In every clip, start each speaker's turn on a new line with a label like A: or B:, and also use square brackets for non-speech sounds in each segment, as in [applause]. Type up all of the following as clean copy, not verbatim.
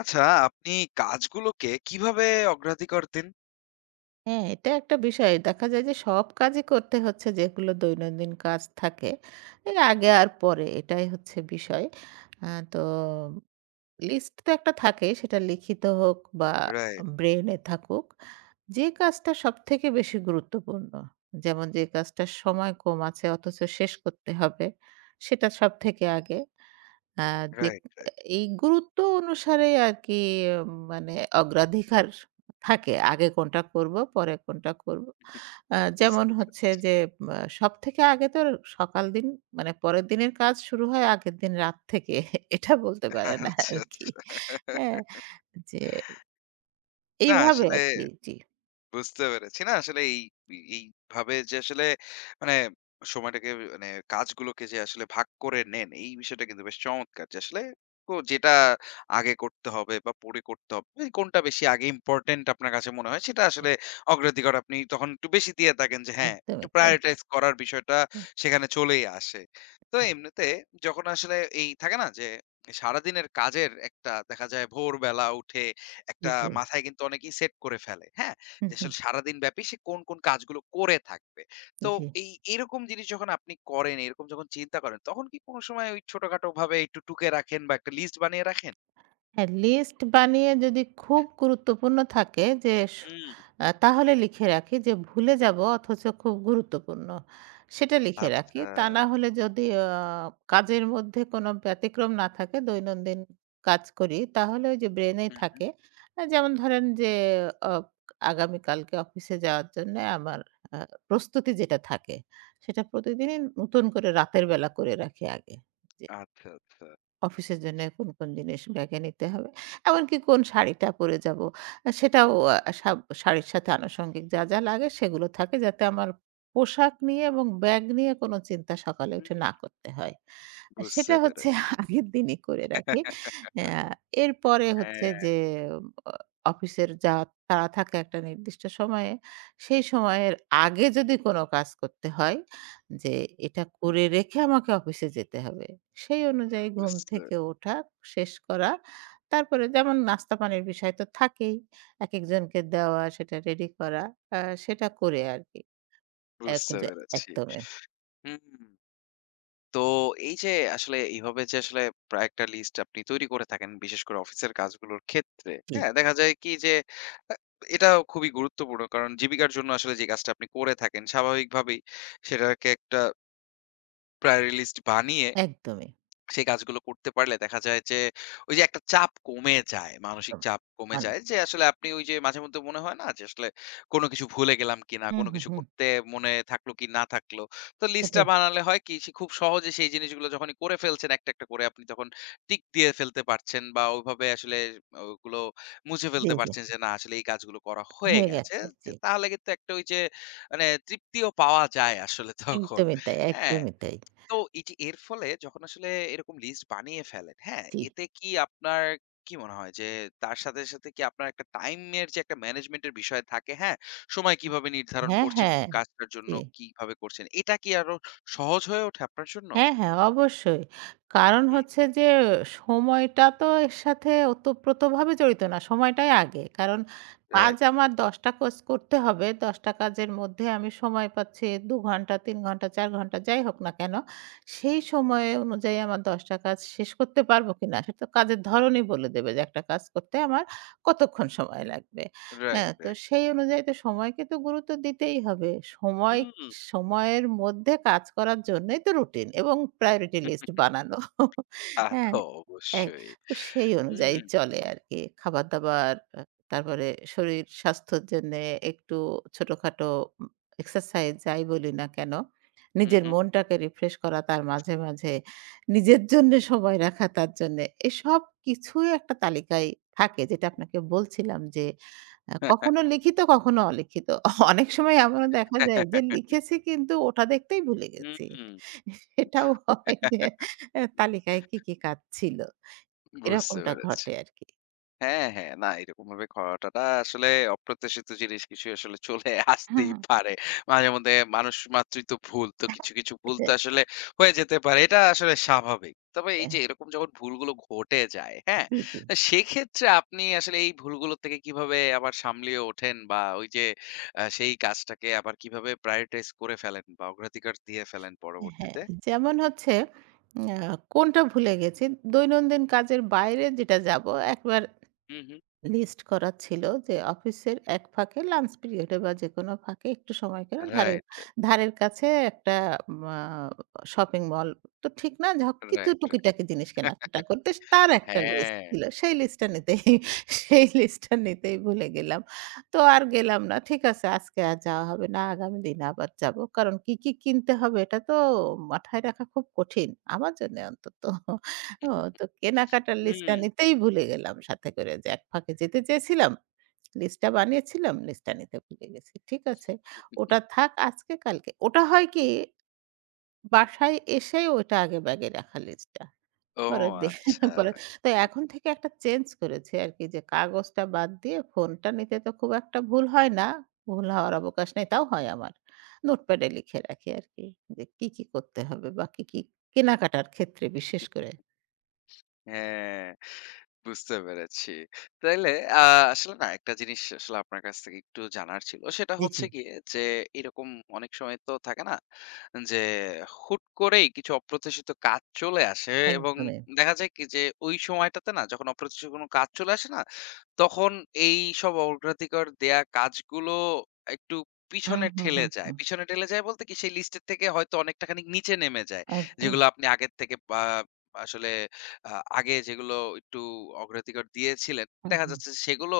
A: আচ্ছা, আপনি কাজগুলোকে কিভাবে অগ্রাধিকার দেন?
B: হ্যাঁ, এটা একটা বিষয়। দেখা যায় যে সব কাজই করতে হচ্ছে যেগুলো দৈনন্দিন কাজ থাকে। এর আগে আর পরে এটাই হচ্ছে বিষয়। আ তো লিস্ট তো একটা থাকে সেটা লিখিত হোক বা
A: রাইট,
B: ব্রেইনে থাকুক। যে কাজটা সবথেকে বেশি গুরুত্বপূর্ণ, যেমন যে কাজটার সময় কম আছে অথচ শেষ করতে হবে সেটা সবথেকে আগে। আ যে
A: রাইট, রাইট।
B: এই গুরুত্ব অনুসারে আরকি মানে অগ্রাধিকার থাকে। আগে কোনটা করব, পরে কোনটা করব। যেমন
A: বুঝতে পেরে।
B: হচ্ছে যে সবথেকে আগে তো সকাল দিন মানে পরের দিনের কাজ শুরু হয় আগের দিন রাত থেকে। এটা বলতে পারেন
A: আচ্ছা,
B: আরকি।
A: আচ্ছা।
B: হ্যাঁ? যে
A: না
B: এইভাবে
A: আসলে
B: আরকি। জি।
A: বুঝতে পেরেছি। না আসলে এই এইভাবে যে আসলে মানে সময়টাকে মানে কাজগুলোকে যে আসলে ভাগ করে নেন, এই বিষয়টা কিন্তু বেশ চমৎকার। যে আসলে যেটা আগে করতে হবে বা পরে করতে হবে, এই কোনটা বেশি আগে ইম্পোর্টেন্ট আপনার কাছে মনে হয় সেটা আসলে অগ্রাধিকার আপনি তখন একটু বেশি দিয়ে থাকেন যে হ্যাঁ, একটু
B: একদমই তাই।
A: প্রায়োরিটাইজ করার বিষয়টা
B: হুম,
A: সেখানে চলেই আসে। তো এমনিতে যখন আসলে এই থাকে না যে সারাদিনের কাজের একটা দেখা যায় ভোরবেলা উঠে
B: জি,
A: একটা
B: জি।
A: মাথায় কিন্তু অনেকেই সেট করে ফেলে। হ্যাঁ?
B: হুম,
A: যে
B: হুম।
A: আসলে সারাদিন ব্যাপী সে কোন, কোন কাজগুলো করে থাকবে। তো
B: জি।
A: এই এরকম জিনিস যখন আপনি করেন, এরকম যখন চিন্তা করেন, তখন কি কোনো সময় ওই ছোটখাটো ভাবে একটু টুকে রাখেন বা একটা লিস্ট বানিয়ে রাখেন?
B: হ্যাঁ, লিস্ট বানিয়ে যদি খুব গুরুত্বপূর্ণ থাকে যে স
A: হুম।
B: আ তাহলে লিখে রাখি যে ভুলে যাবো অথচ খুব গুরুত্বপূর্ণ। সেটা লিখে রাখি।
A: আচ্ছা।
B: তা না হলে যদি কাজের মধ্যে কোনো ব্যতিক্রম না থাকে দৈনন্দিন কাজ করি তাহলে ওই যে ব্রেনেই
A: হুম, হুম।
B: থাকে। যেমন ধরেন যে অ আগামীকালকে অফিসে যাওয়ার জন্যে আমার আ প্রস্তুতি যেটা থাকে সেটা প্রতিদিনই নতুন করে রাতের বেলা করে রাখি আগে। জি।
A: আচ্ছা, আচ্ছা।
B: অফিসের জন্য কোন, কোন জিনিস ব্যাগে নিতে হবে। এমনকি কোন শাড়িটা পরে যাব। সেটাও আ সাব শাড়ির সাথে আনুষঙ্গিক যা, যা লাগে সেগুলো থাকে যাতে আমার পোশাক নিয়ে এবং ব্যাগ নিয়ে কোন চিন্তা সকালে
A: হুম,
B: উঠে না করতে হয়।
A: বুঝতে
B: সেটা হচ্ছে
A: পেরেছি।
B: [laughs] আগের দিনই করে রাখি।
A: [laughs]
B: আ এরপরে হচ্ছে
A: হ্যাঁ,
B: যে অ অফিসের যা তাড়া থাকে একটা নির্দিষ্ট সময়ে, সেই সময়ের আগে যদি কোন কাজ করতে হয় যে এটা
A: হুম,
B: করে রেখে আমাকে অফিসে যেতে হবে। সেই অনুযায়ী ঘুম
A: বুঝতে
B: থেকে ওঠা, শেষ করা। তারপরে যেমন নাস্তা পানির বিষয় তো থাকেই। একেকজনকে দেওয়া, সেটা রেডি করা। আ সেটা করে আরকি। এক
A: বুঝতে
B: যে
A: পেরেছি।
B: একদমই।
A: হুম। তো এই যে আসলে এইভাবে যে আসলে প্রায় একটা লিস্ট আপনি তৈরি করে থাকেন, বিশেষ করে অফিসের কাজগুলোর ক্ষেত্রে,
B: জি,
A: হ্যাঁ? দেখা যায় কি যে আ এটা খুবই গুরুত্বপূর্ণ। কারণ জীবিকার জন্য আসলে যে কাজটা আপনি করে থাকেন স্বাভাবিকভাবেই সেটাকে একটা প্রায়োরি লিস্ট বানিয়ে
B: একদমই,
A: সেই কাজগুলো করতে পারলে দেখা যায় যে, ওই যে একটা চাপ কমে যায়, মানসিক
B: একদম।
A: চাপ কমে
B: মানে
A: যায় যে আসলে আপনি ওই যে মাঝেমধ্যে মনে হয় না যে আসলে কোন কিছু ভুলে গেলাম কিনা,
B: হুম,
A: কোন
B: হুম,
A: কিছু
B: হুম।
A: করতে মনে থাকলো কি না থাকলো। তো লিস্টটা
B: ওটাই।
A: বানালে হয় কি সে খুব সহজে সেই জিনিসগুলো যখনই করে ফেলছেন একটা, একটা করে আপনি তখন টিক দিয়ে ফেলতে পারছেন বা ওইভাবে আসলে ওগুলো মুছে
B: জি,
A: ফেলতে
B: জি।
A: পারছেন যে না আসলে এই কাজগুলো করা হয়ে
B: হয়ে
A: গেছে।
B: গেছে।
A: যে
B: জি।
A: তাহলে কিন্তু একটা ওই যে মানে তৃপ্তিও পাওয়া যায় আসলে তখন।
B: একদমই তাই,
A: হ্যাঁ?
B: একদমই তাই।
A: তো এটি এর ফলে যখন আসলে এরকম লিস্ট বানিয়ে ফেলেন, হ্যাঁ?
B: জি।
A: এতে কি আপনার কি মনে হয় যে তার সাথে, সাথে কি আপনার একটা টাইম এর যে একটা ম্যানেজমেন্ট এর বিষয় থাকে, হ্যাঁ? সময় কিভাবে নির্ধারণ
B: হ্যাঁ,
A: করছেন,
B: হ্যাঁ।
A: কোন কাজটার জন্য
B: জি।
A: কিভাবে করছেন। এটা কি আরো সহজ হয়ে ওঠে আপনার জন্য?
B: হ্যাঁ, হ্যাঁ, অবশ্যই। কারণ
A: হুম,
B: হচ্ছে যে সময়টা তো এর সাথে ওতপ্রোতভাবে জড়িত না। সময়টাই আগে। কারণ কাজ
A: রাইট,
B: আমার ১০ টা কাজ করতে হবে। ১০ টা কাজের মধ্যে আমি সময় পাচ্ছি ২ ঘন্টা, ৩ ঘন্টা, ৪ ঘন্টা যাই হোক না কেন, সেই সময় অনুযায়ী আমার ১০ টা কাজ শেষ করতে পারব কিনা সেটা তো কাজের ধরনই বলে দেবে যে একটা কাজ করতে আমার কতক্ষণ সময় লাগবে।
A: রাইট,
B: হ্যাঁ, তো
A: রাইট।
B: সেই অনুযায়ী তো সময়কে তো গুরুত্ব দিতেই হবে। সময়
A: হুম,
B: সময়ের মধ্যে কাজ করার জন্যই তো রুটিন এবং প্রায়োরিটি লিস্ট বানানো।
A: তা
B: হ্যাঁ,
A: তো
B: এই
A: অবশ্যই।
B: তো সেই অনুযায়ী
A: হুম,
B: চলে আরকি। খাবার-দাবার তারপরে শরীর স্বাস্থ্যর জন্যে একটু ছোটখাটো উম এক্সারসাইজ যাই বলি না কেন,
A: হুম,
B: নিজের
A: হুম।
B: মনটাকে রিফ্রেশ করা তার মাঝে, মাঝে নিজের জন্যে সময় রাখা তার জন্যে এসব কিছুই একটা তালিকায় থাকে যেটা আপনাকে বলছিলাম যে কখনো লিখিত, কখনো অলিখিত। অনেক সময় এমনও
A: হুম।
B: দেখা যায় যে
A: [laughs]
B: লিখেছি কিন্তু ওটা দেখতেই ভুলে গেছি। এটাও হয় যে এ তালিকায় কি, কি কাজ ছিল।
A: বুঝতে
B: এরকমটা
A: পেরেছি।
B: ঘটে আরকি।
A: হ্যাঁ, হ্যাঁ। না এরকমভাবে ঘটাটা আসলে অপ্রত্যাশিত জিনিস কিছু আসলে চলে [laughs]
B: হুম।
A: আসতেই পারে। মাঝেমধ্যে মানুষ মাত্রই তো ভুল। তো কিছু, কিছু ভুল তো
B: এটাই
A: আসলে হয়ে যেতে পারে। এটা আসলে স্বাভাবিক। তবে এই
B: অ্যা
A: যে এরকম যখন ভুলগুলো ঘটে যায়, হ্যাঁ?
B: জি, জি।
A: তো সেক্ষেত্রে আপনি আসলে এই ভুলগুলো থেকে কিভাবে আবার সামলিয়ে ওঠেন বা ওই যে সেই কাজটাকে আবার কিভাবে prioritize করে ফেলেন বা অগ্রাধিকার দিয়ে ফেলেন
B: হ্যাঁ,
A: পরবর্তীতে?
B: যেমন হচ্ছে আ কোনটা ভুলে গেছি দৈনন্দিন কাজের বাইরে যেটা যাব একবার
A: হুম, হুম।
B: লিস্ট করা ছিল যে অফিসের এক ফাঁকে লাঞ্চ পিরিয়ডে বা যেকোনো ফাঁকে একটু সময় করে ধারে
A: রাইট,
B: ধারের কাছে একটা শপিং মল তো ঠিক না যা হোক
A: রাইট,
B: কিছু
A: রাইট,
B: টুকিটাকি জিনিস
A: [laughs] রাইট।
B: কেনাকাটা করতে তার একটা লিস্ট
A: হ্যাঁ।
B: ছিল সেই লিস্টটা নিতেই ভুলে গেলাম তো আর গেলাম না ঠিক আছে আজকে আর যাওয়া হবে না আগামী দিন আবার যাব কারণ কি কি কিনতে হবে এটা তো মাথায় রাখা খুব কঠিন আমার জন্য অন্তত ও তো কেনাকাটার
A: হুম।
B: লিস্টটা নিতেই ভুলে গেলাম সাথে করে যে এক ফাঁকে যেতে চেয়েছিলাম, লিস্টটা বানিয়েছিলাম, লিস্টটা নিতে ভুলে গেছি। ঠিক আছে। ওটা থাক আজকে কালকে। ওটা হয় কি বাসায় এসেই ওটা আগে ব্যাগে রাখা লিস্টটা।
A: ও
B: পরের দিন
A: আচ্ছা।
B: [laughs] পরে তো এখন থেকে একটা চেঞ্জ করেছি আরকি যে কাগজটা বাদ দিয়ে ফোনটা নিতে তো খুব একটা ভুল হয় না। ভুল হওয়ার অবকাশ নেই তাও হয় আমার। নোটপ্যাডে লিখে রাখি আরকি যে কি, কি করতে হবে বা কি, কি কেনাকাটার ক্ষেত্রে বিশেষ করে।
A: হ্যাঁ, বুঝতে পেরেছি। তাইলে আ আসলে না একটা জিনিস আসলে আপনার কাছ থেকে একটু জানার ছিল। সেটা
B: জি, জি।
A: হচ্ছে গিয়ে যে এরকম অনেক সময় তো থাকে না? যে হুট করেই কিছু অপ্রত্যাশিত কাজ চলে আসে এবং
B: একদমই।
A: দেখা যায় কি যে ওই সময়টাতে না যখন অপ্রত্যাশিত কোনো কাজ চলে আসে না, তখন এইসব অগ্রাধিকার দেয়া কাজগুলো একটু
B: হুম,
A: পিছনে
B: হুম,
A: ঠেলে
B: হুম,
A: যায়।
B: হুম।
A: পিছনে ঠেলে যায় বলতে কি সেই লিস্টের থেকে হয়তো অনেকটা খানিক নিচে নেমে যায়।
B: একদম।
A: যেগুলো আপনি আগের থেকে বা আসলে আ আগে যেগুলো একটু অগ্রাধিকার দিয়েছিলেন,
B: হুম,
A: দেখা
B: হুম।
A: যাচ্ছে যে সেগুলো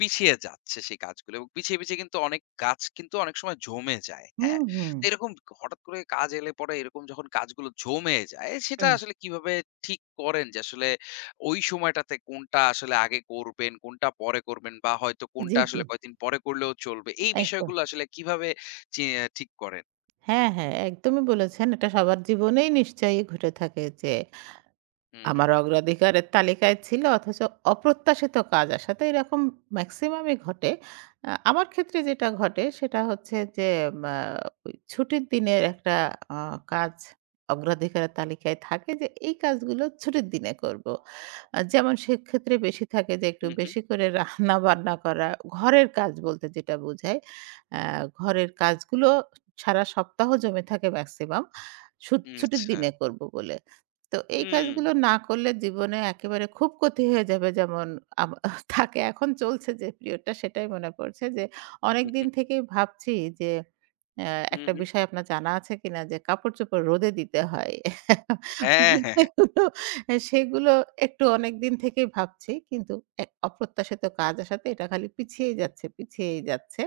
A: পিছিয়ে যাচ্ছে সেই কাজগুলো এবং পিছিয়ে, পিছিয়ে কিন্তু অনেক গাছ কিন্তু অনেক সময় জমে যায়।
B: হুম,
A: হ্যাঁ?
B: হুম।
A: তো এরকম হঠাৎ করে কাজ এলে পরে এরকম যখন কাজগুলো জমে যায় সেটা
B: হুম।
A: আসলে কিভাবে ঠিক করেন যে আসলে ওই সময়টাতে কোনটা আসলে আগে করবেন, কোনটা পরে করবেন বা হয়তো কোনটা
B: জি, জি।
A: আসলে কয়েকদিন পরে করলেও চলবে। এই
B: একদম।
A: বিষয়গুলো আসলে কিভাবে চি আ ঠিক করেন?
B: হ্যাঁ, হ্যাঁ, একদমই বলেছেন। এটা সবার জীবনেই নিশ্চয়ই ঘটে থাকে যে,
A: হু, হু,
B: আমার অগ্রাধিকারের তালিকায় ছিল অথচ অপ্রত্যাশিত কাজ আসাতে এরকম ম্যাক্সিমামই ঘটে। আমার ক্ষেত্রে যেটা ঘটে সেটা হচ্ছে যে মা ওই ছুটির দিনের একটা আ কাজ অগ্রাধিকারের তালিকায় থাকে যে এই কাজগুলো ছুটির দিনে করব। যেমন সেক্ষেত্রে বেশি থাকে যে
A: হু,
B: একটু
A: হু।
B: বেশি করে রান্না-বান্না করা, ঘরের কাজ বলতে যেটা বোঝায়। আ ঘরের কাজগুলো সারা সপ্তাহ জমে থাকে ম্যাক্সিমাম। ছুটির
A: আচ্ছা।
B: দিনে করব বলে। তো এই
A: হুম।
B: কাজগুলো না করলে জীবনে একেবারে খুব ক্ষতি হয়ে যাবে যেমন আম [laughs] থাকে এখন চলছে যে পিরিয়ডটা সেটাই মনে পড়ছে যে অনেকদিন থেকেই ভাবছি যে অ্যা
A: হু,
B: একটা
A: হু।
B: বিষয় আপনার জানা আছে কিনা যে কাপড়-চোপড় রোদে দিতে হয়।
A: হ্যাঁ, হ্যাঁ, হ্যাঁ।
B: যেগুলো সেগুলো একটু অনেকদিন থেকেই ভাবছি কিন্তু এক অপ্রত্যাশিত কাজ আসাতে এটা খালি পিছিয়েই যাচ্ছে, পিছিয়েই যাচ্ছে।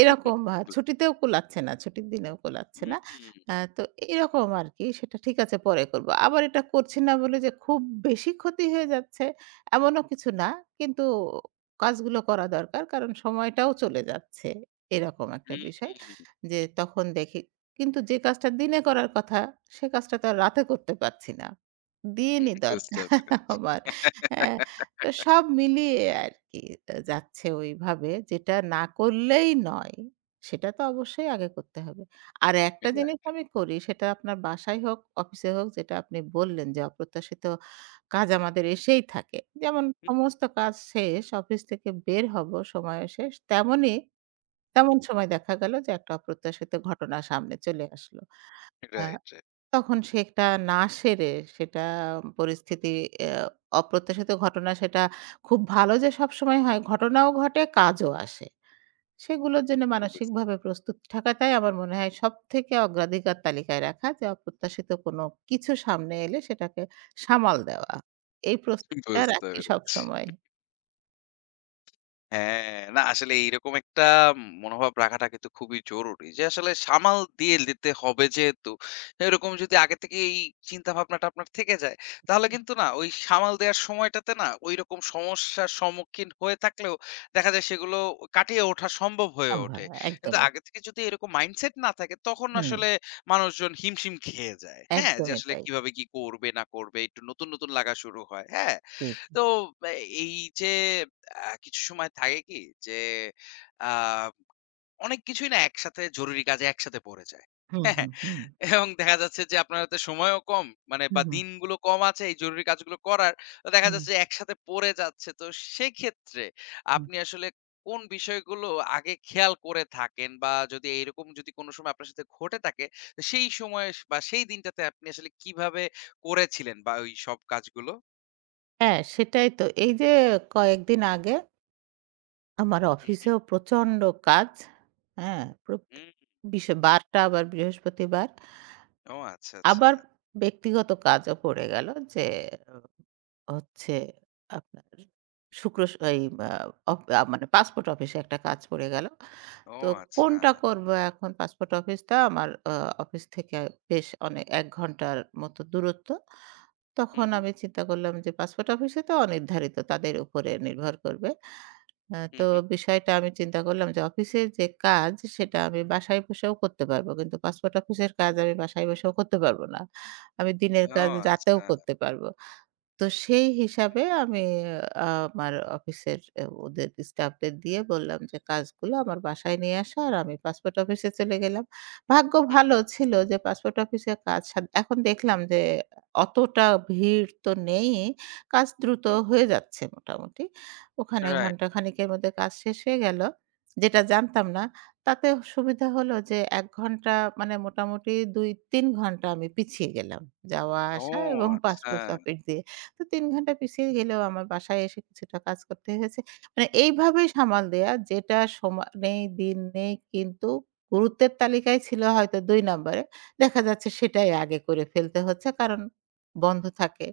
B: এরকম
A: বুঝ।
B: ছুটিতেও কোলাচ্ছে না, ছুটির দিনেও কোলাচ্ছে না।
A: হুম,
B: তো এরকম আরকি সেটা ঠিক আছে পরে করব। আবার এটা করছি না বলে যে খুব বেশি ক্ষতি হয়ে যাচ্ছে এমনও কিছু না। কিন্তু কাজগুলো করা দরকার। কারণ সময়টাও চলে যাচ্ছে। এরকম একটা
A: হুম,
B: বিষয়। যে তখন দেখি কিন্তু যে কাজটা দিনে করার কথা সে কাজটা তো আর রাতে করতে পারছি না।
A: হুম,
B: দিনই দরকার
A: বুঝতে পেরে।
B: [laughs] আমার। অ্যা
A: [laughs]
B: তো সব মিলিয়ে আরকি যাচ্ছে ওইভাবে যেটা না করলেই নয়, সেটা তো অবশ্যই আগে করতে হবে। আর একটা জিনিস
A: রাইট,
B: আমি করি সেটা আপনার বাসায় হোক, অফিসে হোক যেটা আপনি বললেন যে অপ্রত্যাশিত কাজ আমাদের এসেই থাকে। যেমন সমস্ত কাজ শেষ, অফিস থেকে বের হব, সময় শেষ। তেমন সময় দেখা গেল যে একটা অপ্রত্যাশিত ঘটনা সামনে চলে আসলো। আ
A: রাইট, রাইট।
B: তখন সেটা না সেরে সেটা পরিস্থিতি অ্যা অপ্রত্যাশিত ঘটনা সেটা খুব ভালো যে সবসময় হয়, ঘটনাও ঘটে, কাজও আসে। সেগুলোর জন্য
A: বুঝ।
B: মানসিকভাবে প্রস্তুত থাকাটাই আমার মনে হয় সবথেকে অগ্রাধিকার তালিকায় রাখা যে অপ্রত্যাশিত কোনো কিছু সামনে এলে সেটাকে সামাল দেওয়া। এই
A: [laughs]
B: প্রস্তুতিটা
A: বুঝতে
B: রাখি
A: পেরেছি।
B: সবসময়।
A: হ্যাঁ, না আসলে এইরকম একটা মনোভাব রাখাটা কিন্তু খুবই জরুরি। যে আসলে সামাল দিয়ে দিতে হবে যেহেতু, এরকম যদি আগে থেকে এই চিন্তা ভাবনাটা আপনার থেকে যায়, তাহলে কিন্তু না ওই সামাল দেওয়ার সময়টাতে না ঐরকম সমস্যার সম্মুখীন হয়ে থাকলেও দেখা যায় সেগুলো কাটিয়ে ওঠা সম্ভব হয়ে
B: আভা
A: ওঠে। কিন্তু
B: একদমই।
A: আগে থেকে যদি এরকম মাইন্ডসেট না থাকে তখন
B: হুম,
A: আসলে মানুষজন হিমশিম খেয়ে যায়। হ্যাঁ? যে
B: একদমই
A: আসলে
B: তাই।
A: কিভাবে কি করবে না করবে একটু নতুন, নতুন লাগা শুরু হয়। হ্যাঁ?
B: জি, জি।
A: তো এ এই যে কিছু সময় থাকে কি যে আ অনেক কিছুই না একসাথে জরুরি কাজে একসাথে পড়ে যায়।
B: হুম,
A: হ্যাঁ? হ্যাঁ।
B: হুম, হুম।
A: এবং দেখা যাচ্ছে যে আপনার হাতে সময়ও কম মানে
B: হুম,
A: বা
B: হুম,
A: দিনগুলো কম আছে এই জরুরি কাজগুলো করার। তো দেখা
B: হুম,
A: যাচ্ছে যে একসাথে পড়ে যাচ্ছে। তো সেক্ষেত্রে
B: হুম।
A: আপনি আসলে কোন বিষয়গুলো আগে খেয়াল করে থাকেন বা যদি এইরকম যদি কোনো সময় আপনার সাথে ঘটে থাকে, তো সেই সময়ে বা সেই দিনটাতে আপনি আসলে কিভাবে করেছিলেন বা ওই সব কাজগুলো?
B: হ্যাঁ, সেটাই তো। এই যে কয়েকদিন আগে আমার
A: হু, হু।
B: অফিসেও প্রচণ্ড কাজ। হ্যাঁ?
A: হু।
B: বিশ বারটা আবার বৃহস্পতিবার।
A: ও আচ্ছা, আচ্ছা।
B: আবার ব্যক্তিগত কাজও পড়ে গেল যে হচ্ছে আপনার শুক্র স এই আ অফ আ মানে পাসপোর্ট অফিসে একটা কাজ পড়ে গেল।
A: ও
B: তো
A: আচ্ছা।
B: কোনটা করব এখন? পাসপোর্ট অফিসটা আমার অফিস থেকে বেশ অনেক ১ ঘন্টার মতো দূরত্ব।
A: হুম,
B: তখন
A: হুম,
B: আমি চিন্তা করলাম যে পাসপোর্ট অফিসে তো অনির্ধারিত। তাদের উপরে নির্ভর করবে। হ্যাঁ,
A: হুম,
B: তো
A: হুম।
B: বিষয়টা আমি চিন্তা করলাম যে অফিসের যে কাজ সেটা আমি বাসায় বসেও করতে পারবো। কিন্তু পাসপোর্ট অফিসের কাজ আমি বাসায় বসেও করতে পারবো না। আমি দিনের
A: ও
B: কাজ রাতেও
A: আচ্ছা।
B: করতে পারবো। তো সেই হিসাবে
A: হুম,
B: আমি আ আমার অফিসের ওদের স্টাফদের দিয়ে বললাম যে, "কাজগুলো আমার বাসায় নিয়ে আসা।" আর আমি পাসপোর্ট অফিসে চলে গেলাম। ভাগ্য
A: হুম,
B: ভালো
A: হুম,
B: ছিল যে পাসপোর্ট অফিসে কাজ এখন দেখলাম যে অতটা ভিড় তো নেই। কাজ দ্রুত
A: হুম, হুম।
B: হয়ে যাচ্ছে মোটামুটি। ওখানে
A: রাইট।
B: ঘন্টা খানেকের মধ্যে কাজ শেষ হয়ে গেল। যেটা জানতাম না। তাতে সুবিধা হলো যে ১ ঘন্টা মানে মোটামুটি ২-৩ ঘন্টা আমি পিছিয়ে গেলাম। যাওয়া
A: ও
B: আসা এবং
A: আচ্ছা।
B: পাসপোর্ট অফিস দিয়ে তো ৩ ঘন্টা পিছিয়ে গেলেও আমার বাসায় এসে কিছুটা কাজ করতে হয়েছে। মানে এইভাবেই সামাল দেয়া যেটা সময় নেই, দিন নেই কিন্তু গুরুত্বের তালিকায় ছিল হয়তো ২ নম্বরে। দেখা যাচ্ছে সেটাই আগে করে ফেলতে হচ্ছে কারণ বন্ধ থাকে।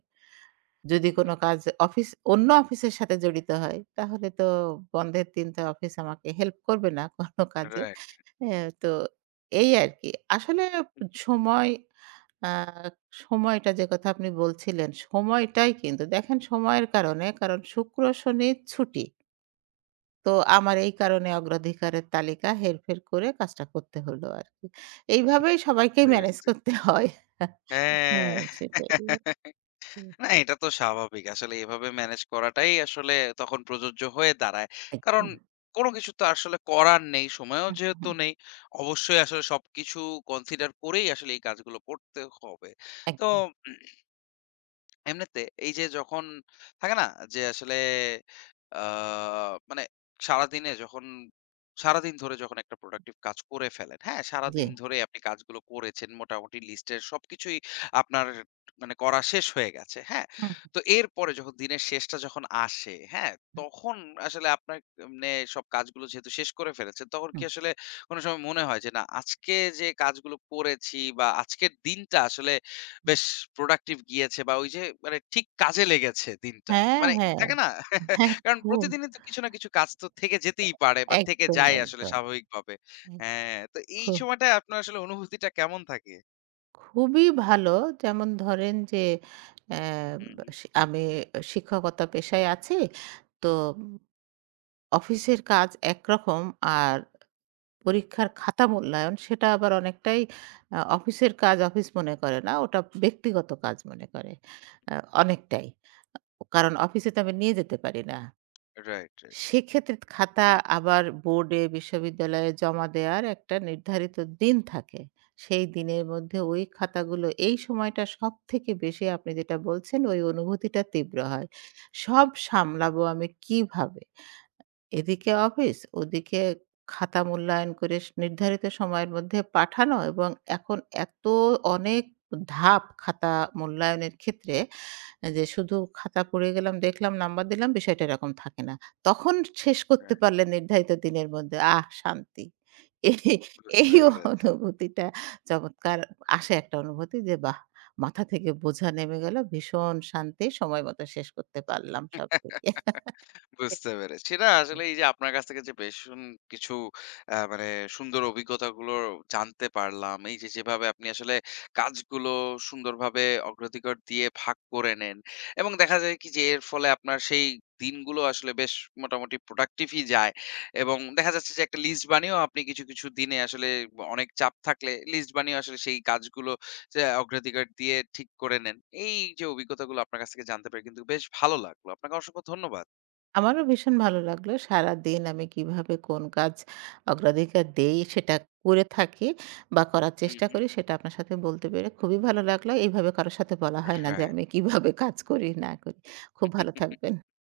B: যদি কোনো
A: হুম।
B: কাজ অফিস অন্য অফিসের সাথে জড়িত হয় তাহলে তো বন্ধের দিন তো অফিস আমাকে হেল্প করবে না কোনো কাজে।
A: রাইট।
B: তো এই আরকি। আসলে সময় আ সময়টা যে কথা আপনি বলছিলেন, সময়টাই কিন্তু দেখেন সময়ের কারণে কারণ শুক্র, শনি ছুটি। তো আমার এই কারণে অগ্রাধিকারের তালিকা হেরফের করে কাজটা করতে হলো আরকি। এইভাবেই
A: বুঝতে
B: সবাইকেই ম্যানেজ
A: পারছি।
B: করতে হয়। হ্যাঁ,
A: হ্যাঁ।
B: সেটাই। হুম,
A: না এটা তো স্বাভাবিক। আসলে এভাবে ম্যানেজ করাটাই আসলে তখন প্রযোজ্য হয়ে দাঁড়ায়। কারণ
B: একদম।
A: কোন কিছু তো আসলে করার নেই, সময়ও
B: হুম,
A: যেহেতু
B: হুম।
A: নেই, অবশ্যই আসলে সবকিছু কনসিডার করেই আসলে এই কাজগুলো করতে হবে। তো
B: একদম।
A: এমনিতে এই যে যখন থাকে না যে আসলে আহ, মানে সারাদিনে যখন সারাদিন ধরে যখন একটা প্রোডাক্টিভ কাজ করে ফেলেন, হ্যাঁ,
B: জি।
A: সারাদিন ধরে আপনি কাজগুলো করেছেন মোটামুটি লিস্টের সবকিছুই আপনার মানে করা শেষ হয়ে গেছে, হ্যাঁ,
B: হুম,
A: তো এরপরে যখন দিনের শেষটা যখন আসে, হ্যাঁ,
B: হুম,
A: তখন আসলে আপনার মানে সব কাজগুলো যেহেতু শেষ করে ফেলেছেন তখন কি
B: হুম,
A: আসলে কোনো সময় মনে হয় যে না আজকে যে কাজগুলো করেছি বা আজকের দিনটা আসলে
B: হুম।
A: বেশ প্রোডাক্টিভ গিয়েছে বা ওই যে মানে ঠিক কাজে লেগেছে দিনটা।
B: হ্যাঁ,
A: মানে
B: হ্যাঁ।
A: থাকে না?
B: হ্যাঁ,
A: [laughs] কারণ
B: খুব।
A: প্রতিদিনই তো কিছু না কিছু কাজ তো থেকে যেতেই পারে বা থেকে
B: একদম,
A: যায় আসলে
B: একদম।
A: স্বাভাবিকভাবে।
B: এক
A: হ্যাঁ, তো এই
B: খু
A: সময়টায় আপনার আসলে অনুভূতিটা কেমন থাকে?
B: খুবই ভালো। যেমন ধরেন যে অ্যা
A: হুম, হুম,
B: সি আমি শিক্ষকতা পেশায় আছি। তো অফিসের কাজ
A: হুম।
B: একরকম আর পরীক্ষার খাতা মূল্যায়ন সেটা আবার অনেকটাই অফিসের কাজ অফিস মনে করে না। ওটা ব্যক্তিগত কাজ মনে করে। আ অনেকটাই। কারণ অফিসে তো আমি নিয়ে যেতে পারি না।
A: রাইট, রাইট,
B: সেক্ষেত্রে খাতা আবার বোর্ডে, বিশ্ববিদ্যালয়ে জমা দেওয়ার একটা নির্ধারিত দিন থাকে। সেই দিনের মধ্যে ওই খাতাগুলো এই সময়টা সবথেকে বেশি আপনি যেটা বলছেন ওই অনুভূতিটা তীব্র হয়। সব সামলাবো আমি কিভাবে? এদিকে অফিস, ওদিকে খাতা মূল্যায়ন করে নির্ধারিত সময়ের মধ্যে পাঠানো এবং এখন এত অনেক ধাপ খাতা মূল্যায়নের ক্ষেত্রে যে শুধু খাতা পড়ে গেলাম, দেখলাম, নাম্বার দিলাম, বিষয়টা এরকম থাকে না। তখন শেষ করতে
A: রাইট।
B: পারলে নির্ধারিত দিনের মধ্যে, আহ! শান্তি। এই এই
A: বুঝতে পেরেছি।
B: অনুভূতিটা চমৎকার আসে একটা অনুভূতি যে, বাহ! মাথা থেকে বোঝা নেমে গেল। ভীষণ শান্তি, সময় মতো শেষ করতে পারলাম সবদিকে।
A: বুঝতে পেরেছি। না আসলে এই যে আপনার কাছ থেকে যে ভীষণ কিছু মানে সুন্দর অভিজ্ঞতাগুলো জানতে পারলাম। এই যে যেভাবে আপনি আসলে কাজগুলো সুন্দরভাবে অগ্রাধিকার দিয়ে ভাগ করে নেন। এবং দেখা যায় কি যে এর ফলে আপনার সেই দিনগুলো আসলে বেশ মোটামুটি প্রোডাক্টিভ ই যায়। এবং দেখা যাচ্ছে যে একটা লিস্ট বানিয়েও আপনি কিছু, কিছু দিনে আসলে অনেক চাপ থাকলে লিস্ট বানিয়ে আসলে সেই কাজগুলো যে অগ্রাধিকার দিয়ে ঠিক করে নেন। এই যে অভিজ্ঞতাগুলো আপনার কাছ থেকে জানতে পেরে কিন্তু বেশ ভালো লাগলো। আপনাকে অসংখ্য ধন্যবাদ।
B: আমারও ভীষণ ভালো লাগলো। সারাদিন আমি কিভাবে কোন কাজ অগ্রাধিকার দেই, সেটা করে থাকি বা করার
A: হু,
B: চেষ্টা
A: হু।
B: করি, সেটা আপনার সাথে বলতে পেরে খুবই ভালো লাগলো। এভাবে কারো সাথে বলা হয় না যে
A: রাইট।
B: আমি কিভাবে কাজ করি না করি। খুব ভালো থাকবেন।